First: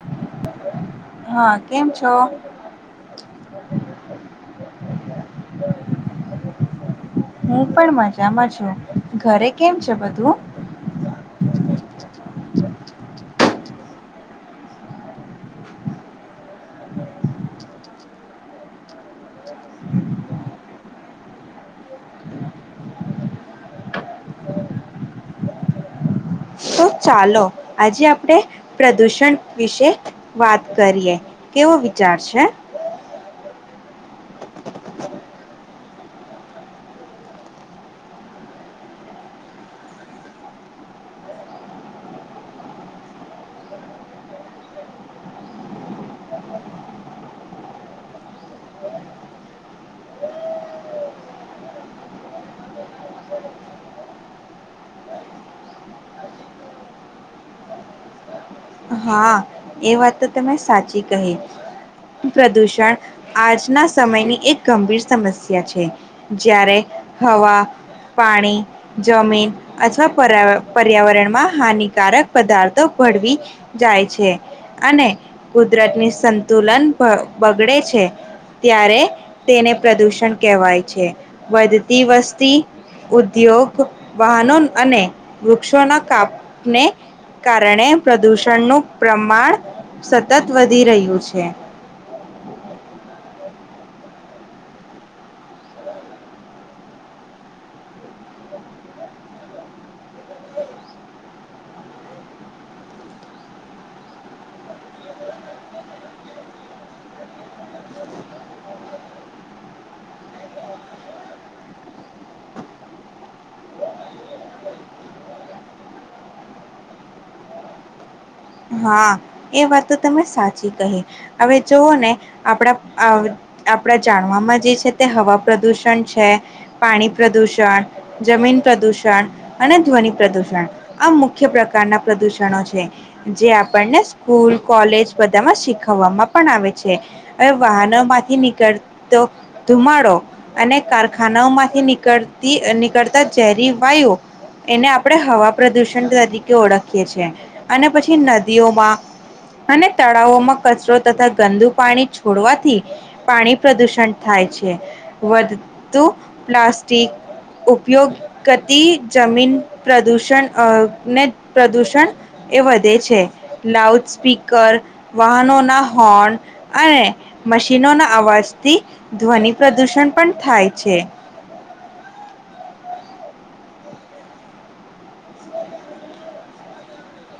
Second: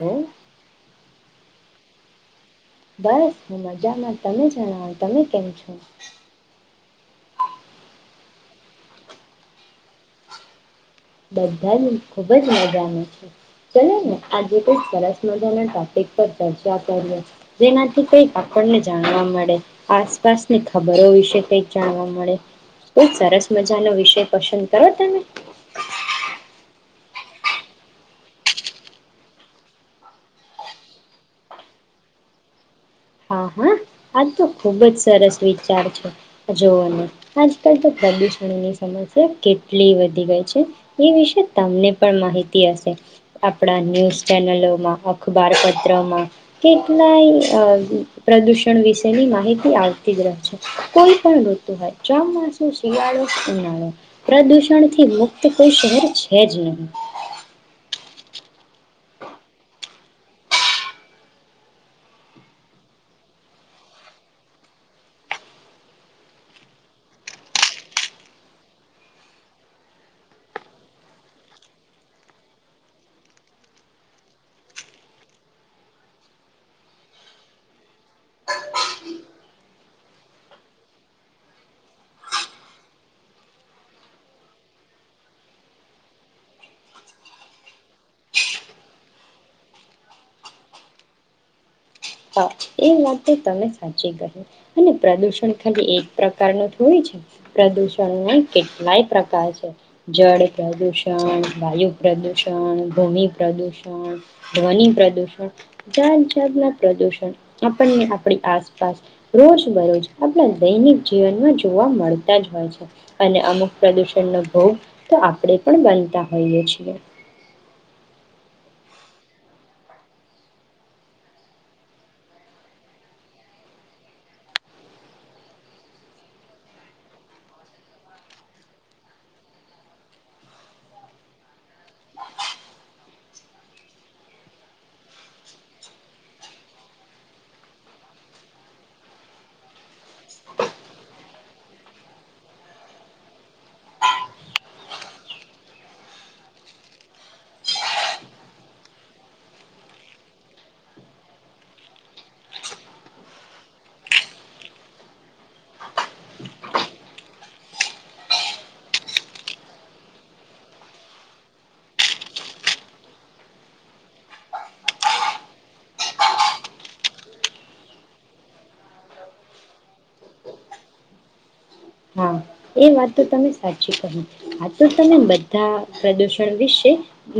ઓહ. હા કેમ છો? બસ હું મજામાં, તમે જણાવો તમે કેમ છો? હું પણ મજામાં છું ઘરે કેમ છે બધું? બધા જ ખુબજ મજાનું છે. ચલો ને આજે કઈક સરસ મજાના ટોપિક પર ચર્ચા કર્યો જેનાથી કઈ આપણને જાણવા મળે. આસપાસની ખબરો વિશે કઈક જાણવા મળે કોઈ સરસ મજાનો વિષય પસંદ કરો તમે. તો ચાલો આજે આપડે પ્રદુષણ વિશે વાત કરીએ, કેવો વિચાર છે. હા હા, આ તો ખૂબ જ સરસ વિચાર છે જુઓને આજકાલ તો પ્રદૂષણની સમસ્યા કેટલી વધી ગઈ છે. એ વિશે તમને પણ માહિતી હશે. આપણા ન્યૂઝ ચેનલોમાં, અખબાર પત્રમાં કેટલાય અ પ્રદૂષણ વિશેની માહિતી આવતી જ રહેશે કોઈ પણ ઋતુ હોય ચોમાસું શિયાળો ઉનાળો પ્રદૂષણ થી મુક્ત કોઈ શહેર છે જ નહી. હા એ વાત તો તમે સાચી કહી પ્રદૂષણ આજના સમયની એક ગંભીર સમસ્યા છે જ્યારે હવા પાણી જમીન અથવા પર્યા પર્યાવરણમાં હાનિકારક પદાર્થો ભળવી જાય છે. અને કુદરતની સંતુલન બગડે છે ત્યારે તેને પ્રદુષણ કહેવાય છે વધતી વસ્તી ઉદ્યોગ વાહનો અને વૃક્ષોના કાપને કારણે પ્રદુષણનું પ્રમાણ સતત વધી રહ્યું છે. હા સાચી કરી અને પ્રદુષણ ખાલી એક પ્રકાર ન થોડી છે પ્રદુષણ કેટલાય પ્રકાર છે જળ પ્રદુષણ વાયુ પ્રદુષણ ધૂણી પ્રદુષણ ધ્વનિ પ્રદુષણ જાત જાાત ના પ્રદુષણ આપણને આપણી આસપાસ રોજ બરોજ આપણા દૈનિક જીવનમાં જોવા મળતા જ હોય છે અને અમુક પ્રદુષણનો ભોગ તો આપણે પણ બનતા હોઈએ છીએ. હા એ વાત તમે સાચી કહી હવે જોઓ ને આપણા આપણા જાણવામાં જે છે તે હવા પ્રદુષણ છે પાણી પ્રદુષણ જમીન પ્રદુષણ અને ધ્વનિ પ્રદુષણ આ મુખ્ય પ્રકારના પ્રદુષણો છે. જે સ્કૂલ કોલેજ બધામાં શીખવવામાં પણ આવે છે હવે વાહનો માંથી નીકળતો ધુમાડો અને કારખાનાઓમાંથી નીકળતી નીકળતા ઝેરી વાયુ એને આપણે હવા પ્રદુષણ તરીકે ઓળખીએ છી અને પછી નદીઓમાં અને તળાવોમાં કચરો તથા ગંદુ પાણી છોડવાથી પાણી પ્રદુષણ થાય છે વધતુ પ્લાસ્ટિક ઉપયોગતિ જમીન પ્રદુષણ ને પ્રદુષણ એ વધ છે લાઉડ સ્પીકર વાહનોના હોર્ન અને મશીનોના અવાજથી ધ્વનિ પ્રદુષણ પણ થાય છે. હા એ વા તમે સાચી ક આ તો તમે બધા પ્રદૂષણ વિશે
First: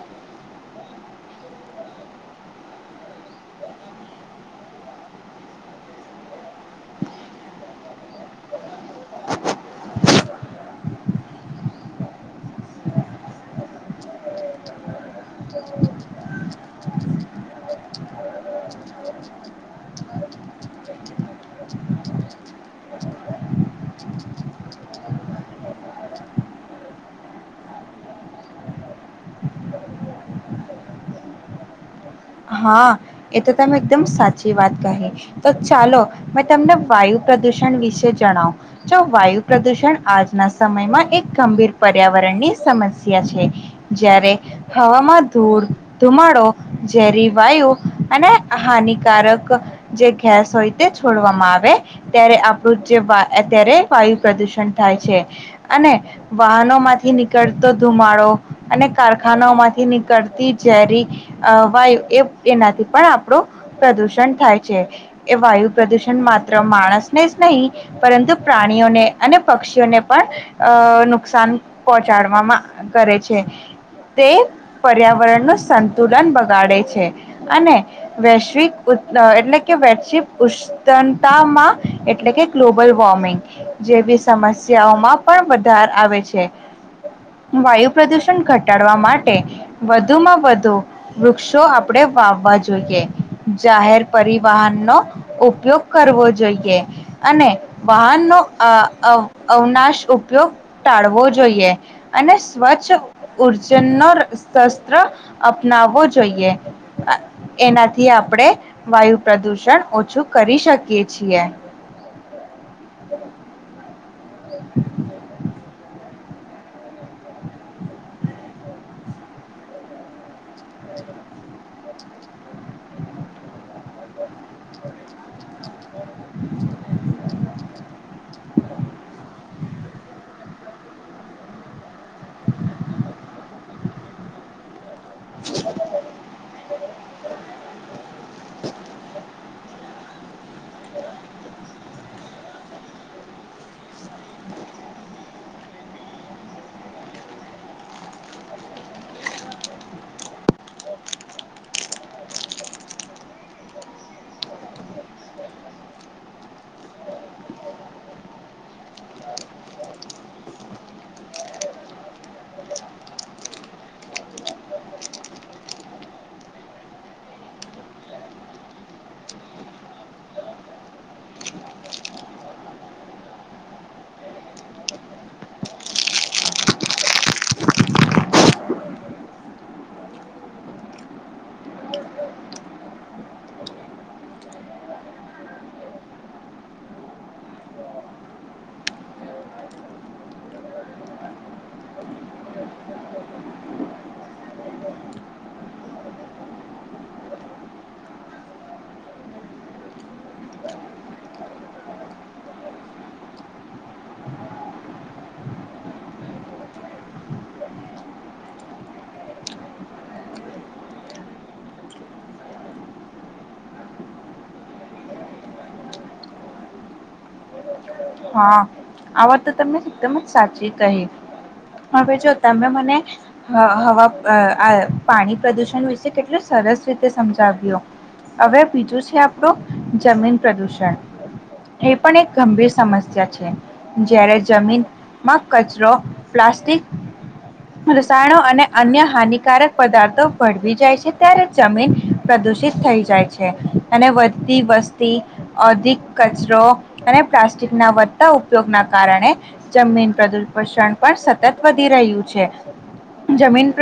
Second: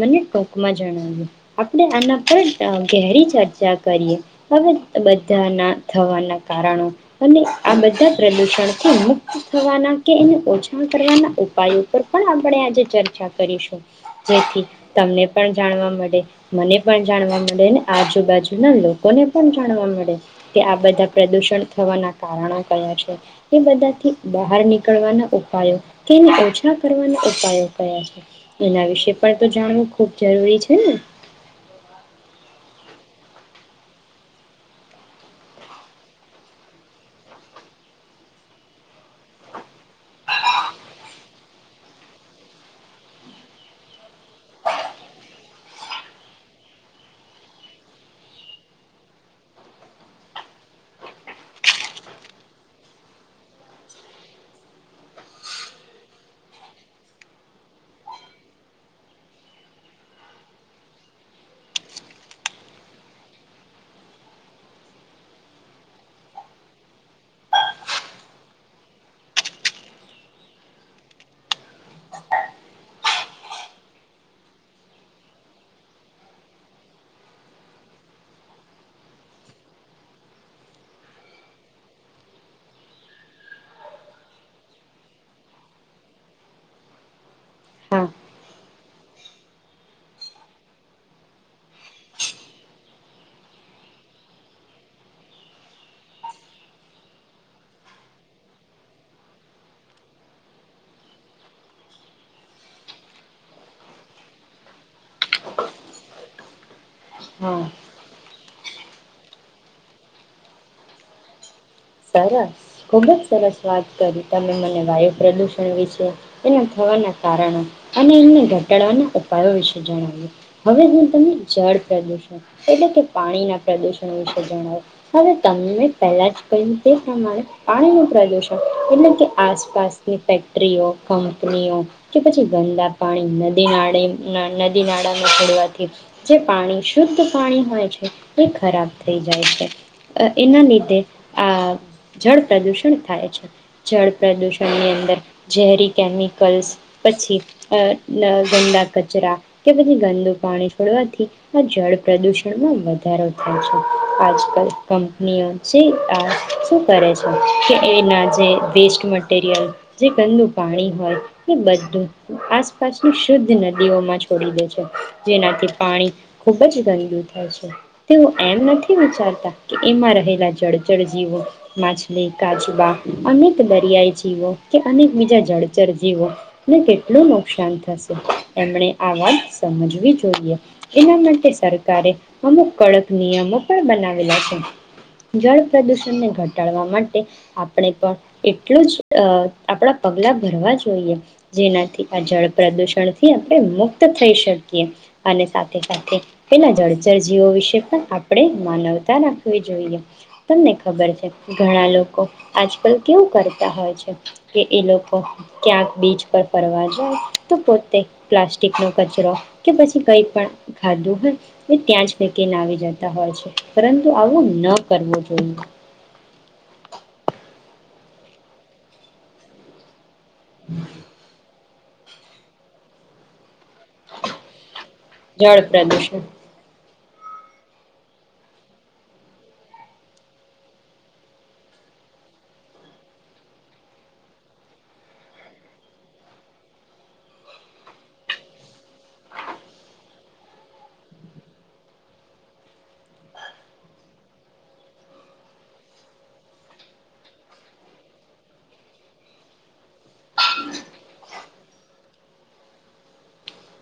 મને ટૂંકમાં જણાવ્યું આપણે આના પર ઘેરી ચર્ચા કરીએ હવે બધાના થવાના કારણો અને આ બધા પ્રદૂષણથી મુક્ત થવાના છા કરવાના ઉપાય ઉપર પણ આપણે આજે ચર્ચા કરીશું જેથી તમને પણ જાણવા મળે મને પણ જાણવા મળે અને આજુબાજુના લોકોને પણ જાણવા મળે કે આ બધા પ્રદુષણ થવાના કારણો કયા છે એ બધાથી બહાર ની ના ઉપાયો ઓછા કરવાના ઉપાયો કયા છે એના વિશે પણ તો જાણવું ખૂબ જરૂરી છે ને હા એ તો તમે એકદમ સાચી વાત કહી તો ચાલો મેં તમને વાયુ પ્રદુષણ વિશે જણાવ જો વાયુ પ્રદુષણ આજના સમયમાં એક ગંભીર પર્યાવરણની સમસ્યા છે જારે હવામાં ધૂળ ધુમાડો ઝેરી વાયુ અને હાનિકારક જે ગેસ હોય તે છોડવામાં આવે ત્યારે આપણું જે અત્યારે વાયુ પ્રદુષણ થાય છે અને વાહનો માંથી નીકળતો ધુમાડો અને કારખાનાઓ માંથી નીકળતી ઝેરી એનાથી પણ આપણું પ્રદુષણ થાય છે એ વાયુ પ્રદુષણ માત્ર માણસને જ નહીં પરંતુ પ્રાણીઓને અને પક્ષીઓને પણ અ નુકસાન પહોંચાડવામાં કરે છે તે પર્યાવરણ ન સંતુલન ગાડે છે અને વૈશ્વિક એટલે કે વૈશ્વિક ઉતામાં એટલે કે ગ્લોબલ વોર્મિંગ જેવી સમસ્યાઓમાં પણ વધાર આવે છે. વાયુ હા પ્રદૂષણ ઘટ ઘટાડવા માટે વધુમાં વધુ વૃક્ષો આપણેે વાવવા જોઈએ જાહેર પરિવહન નો ઉપયોગ કરવો જોઈએ અને વાહનનોો અવનાશ ઉપયોગ ટાળવો જોઈએ અને સ્વચ્છ ઉર્જન નો શસ્ત્ર અપનાવવો જોઈએ. હા એનાથી આપણેે વાયુ પ્રદુષણ ઓછું કરી શકીએ છીએ. સરસ ખુબ જ સરસ વાત કરી. તમે મને વાયુ પ્રદૂષણ વિશે એના થવાના કારણે અને એને ઘટાડવાના ઉપાયો વિશે જણાવ્યું. હવે હું તમે જાડ પ્રદૂષ એટલે કે પાણી ના પ્રદુષણ. હમ્મ. જણાવ હવે તમે પેલા ચ કયી રીતે પ્રમાણે પાણીનું પ્રદૂષણ એટલે કે આસપાસ કે ફેક્ટરીઓ કંપનીઓ કે પછી ગંદા પાણી નદી નાળી ના દિનાળમાં ખોડવાથી જે પાણી શુદ્ધ પાણી હોય છે એ ખરાબ થઈ જાય છે. અ એના લીધે આ જળ પ્રદૂષણ થાય છે. જળ પ્રદૂષણની અંદર ઝેરી કેમિકલ્સ પછી અ ન ગંદા કચરા કે પછી ગંદુ પાણી છોડવાથી આ જળ પ્રદૂષણમાં વધારો થાય છે. આજકાલ કંપનીઓ જે આ શું કરે છે કે એના જે વેસ્ટ મટીરિયલ જે ગંદુ પાણી હોય એ બધું આસપાસની શુદ્ધ નદીઓમાં છોડી દે છે. જેનાથી પાણી ખૂબ જ ગંદુ થાય છે. તેઓ એમ નથી વિચારતા કે એમાં રહેલા જડ જળ જીવો જીવો માછલી કાજબા અનેક દરિયાઈ જીવો કે અનેક બીજા જળચરજીવોને કેટલું નુકસાન થશે એમણે આ વાત સમજવી જોઈએ એના માટે સરકારે અમુક કડક નિયમો પણ બનાવેલા છે જળ પ્રદૂષણને ઘટાડવા માટે આપણે પણ એટલું જ અ આપણા પગલા ભરવા જોઈએ જેનાથી આ જળ પ્રદૂષણથી આપણે મુક્ત થઈ શકીએ અને સાથે સાથે પેલા જળચરજીવો વિશે પણ આપણે માનવતા રાખવી જોઈએ. તમને ખબર છે ઘણા લોકો આજકાલ કેવું કરતા હોય છે કે એ લોકો ક્યાંક બીચ પર ફરવા જાય તો પોતે પ્લાસ્ટિકનો કચરો કે પછી કંઈ પણ ખાધું હોય એ ત્યાં જ ફકીને આવી જતા હોય છે પરંતુ આવું ન કરવું. જોઈએ હા આવડ તો તમને એકદમ જ સાચી કહે. હવે જો તમે મને હ હવા પાણી જળ પ્રદુષણ વિશે પ્રદૂષણ કેટલું સરસ. સમજાવ હવે બીજું છે આપણું જમીન પ્રદુષણ એ પણ એક ગંભીર જ્યારે જમીનમાં કચરો પ્લાસ્ટિક રસાયણો અને અન્ય હાનિકારક પદાર્થો ભળવી જાય છે ત્યારે જમીન પ્રદુષિત થઈ જાય છે અને વધતી વસ્તી અધિક કચરો અને પ્લા વધ ઉપયોગના કારણે જમીન પ્રદુષણ પણ સતત વધી રહ્યું છે જમીન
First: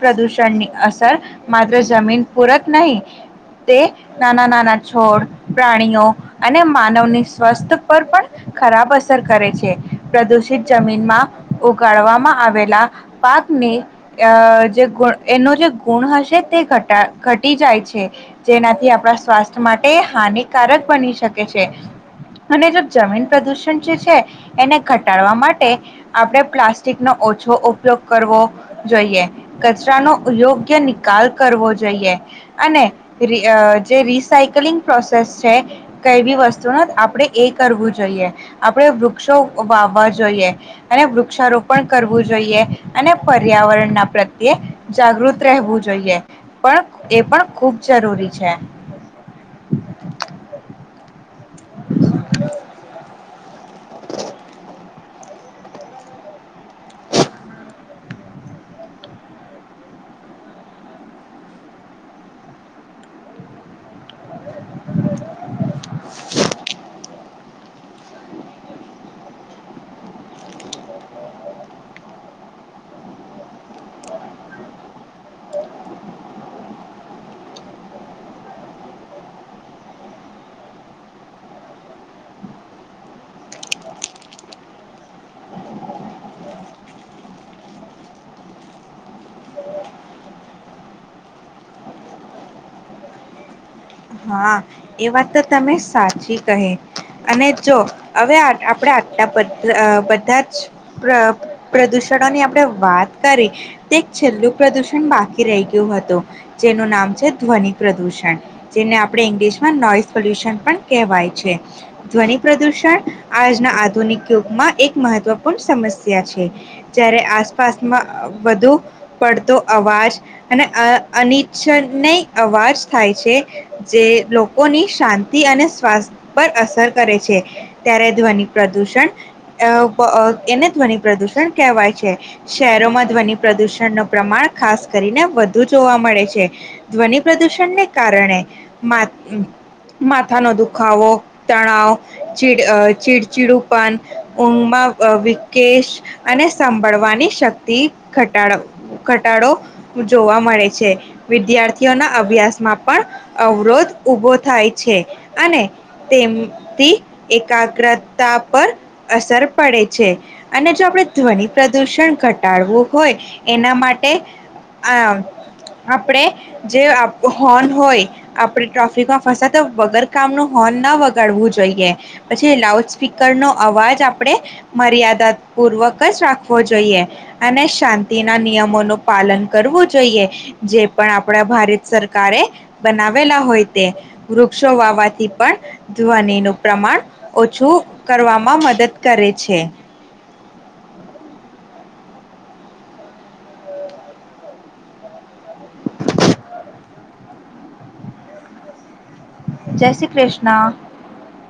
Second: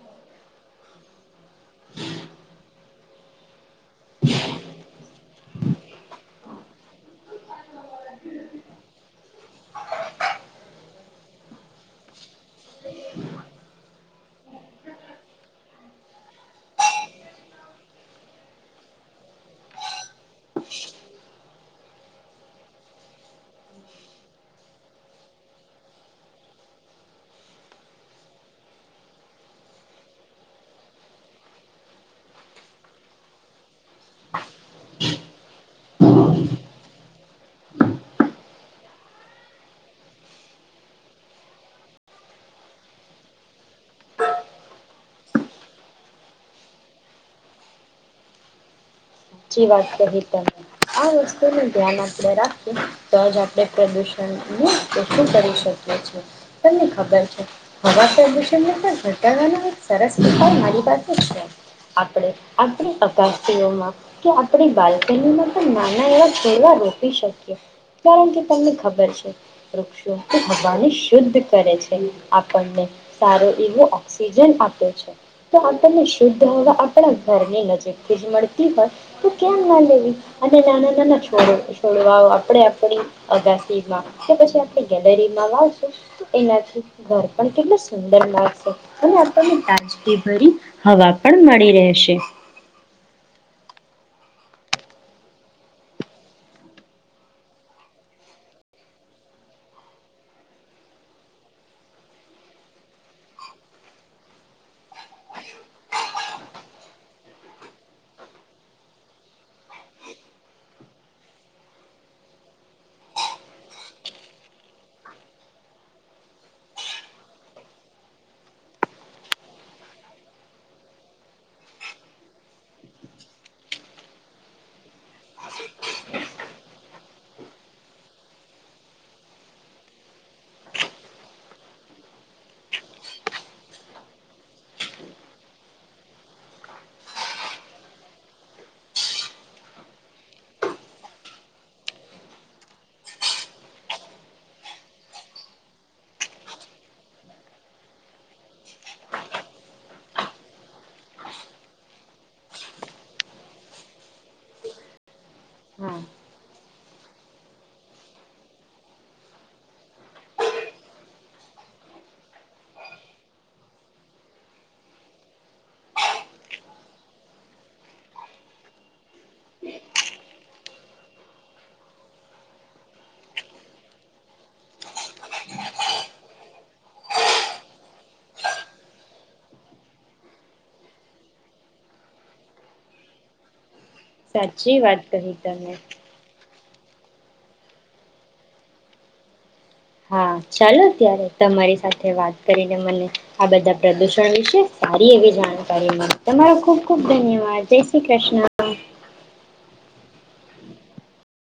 પ્રદૂષણની અસર માત્ર જમીન પૂરક નહી તે નાના નાના છોડ પ્રાણીઓ અને માનવની સ્વસ્થ પર પણ ખરાબ અસર કરે છે પ્રદુષિત જમીનમાં ઉગાડવામાં આવેલા પાકને જે ગુ એનો જે ગુણ હશે તે ઘટા ઘટી જાય છે જેનાથી આપણા સ્વાસ્થ્ય માટે હાનિકારક બની શકે છે અને જમીન પ્રદૂષણ જે છે એને ઘટાડવા માટે આપણે પ્લાસ્ટિકનો ઓછો ઉપયોગ કરવો જોઈએ. કચરાનો યોગ્ય નિકાલ કરવો જોઈએ. અને ર જે રિસાયકલિંગ પ્રોસેસ છે છે કઈ બી વસ્તુ ન આપણે એ કરવું જોઈએ, આપણેે વૃક્ષો વાવવા જોઈએ અને વૃક્ષારોપણ કરવું જોઈએ. અને પર્યાવરણ ના પ્રત્યે જાગૃત રહેવું જોઈએ પણ એ પણ ખૂબ જરૂરી છે. છી વાત કરી તે. ને ધ્યાન આપે રાખીએ તોજ આપડણે પ્રદૂષણ [inaudible] કરી. શકીએ છે. તમને ખબર છે હવા પ્રદુષણને પણ ઘટાડવાના સરસ ઉપાય મારી પાસે છે આપડે આપણી અકસ્ટીઓ માં કે આપડી બાલ્કનીમાં પણ નાના એવા ઘઉંવા રોપી શકીએ કારણ કે તમને ખબર છે વૃક્ષો હવાને શુદ્ધ કરે છે. આપણને સારો એવો ઓક્સિજન આપે છે. તો આપણને શુદ્ધ હવા આપણા ઘરની નજીકથી જ મળતી હોય. તો ક્યામ ના લેવી, અને નાના નાના છોડ છોડવાઓ આપણે આપણી અગાસીમાં કે પછી આપણી ગેલેરીમાં વાવશું એનાથી ઘર પણ કેટલું સુંદર લાગશે. અને આપણને તાજગી ભરી હવા પણ મળી રહેશે. હા એ વાત તો તમે સાચી કહે, અને જો હવે આપણે આટલા બ બધા જ પ્ર પ્રદૂષણોની આપણે વાત કરી તે એક છેલ્લું પ્રદુષણ બાકી રહી ગયું હતું જેનું નામ છે ધ્વનિ પ્રદૂષણ. જેને આપણે ઇંગ્લિશમાં નોઈસ પોલ્યુશન પણ કહેવાય છે. ધ્વનિ પ્રદૂષણ આજના આધુનિક યુગમાં એક મહત્વપૂર્ણ સમસ્યા છે. જારે આસપાસમાં વધુ પડતો અવાજ અને અ અનિચ્છય અવાજ થાય છે. જે લોકોની શાંતિ અને સ્વાસ્થ પર અસર કરે છે. ત્યારે ધ્વનિ પ્રદૂષણ અ પ એને ધ્વનિ પ્રદૂષણ કહેવાય છે. શહેરોમાં ધ્વનિ પ્રદુષણ ન પ્રમાણ ખાસ કરીને વધુ જોવા મળે છે. ધ્વનિ પ્રદૂષણને કારણે મા માથાનો દુખાવો, તણાવ, ચીડ ચીડચીડુંપન ઊંઘમાં વિકેશ અને સાભળવાની શક્તિ ઘટાડ ઘટાડો જોવા મળે છે. વિદ્યાર્થીઓના અભ્યાસમાં પણ અવરોધ ઉઊભો થાય છે. અને હા તેમથી એકાગ્રતા પર અસર પડે છે. અને જો આપણે ધ્વનિ પ્રદૂષણ ઘટાડવું હોય એના માટે આ આપણે જે હોર્ન હોય આપણે ટ્રાફિકમાં ફસાતા વગર કામ નો હોર્ન ન વગાડવું જોઈએ, પછી એ લાઉડ સ્પીકરનો અવાજ આપણેે મર્યાદાપૂર્વક જ રાખવો જોઈએ, અને શાંતિના નિયમોનું પાલન કરવું જોઈએ જે પણ આપડા ભારત સરકારે બના વેલા હોય તે. વૃક્ષો સાચી વાત વાવવાથી કહી તમે પણ ધ્વનિનું પ્રમાણ ઓછું કરવામાં મદદ કરે છે. હા ચાલો ત્યારે તમારી સાથે વાત કરીને મને આ બધા પ્રદુષણ વિશે સારી એવી જાણ કારીને તમારો ખૂબ, ખૂબ ધન્યવાદ. હા, જય શ્રી કૃષ્ણ. જય શ્રી કૃષ્ણ.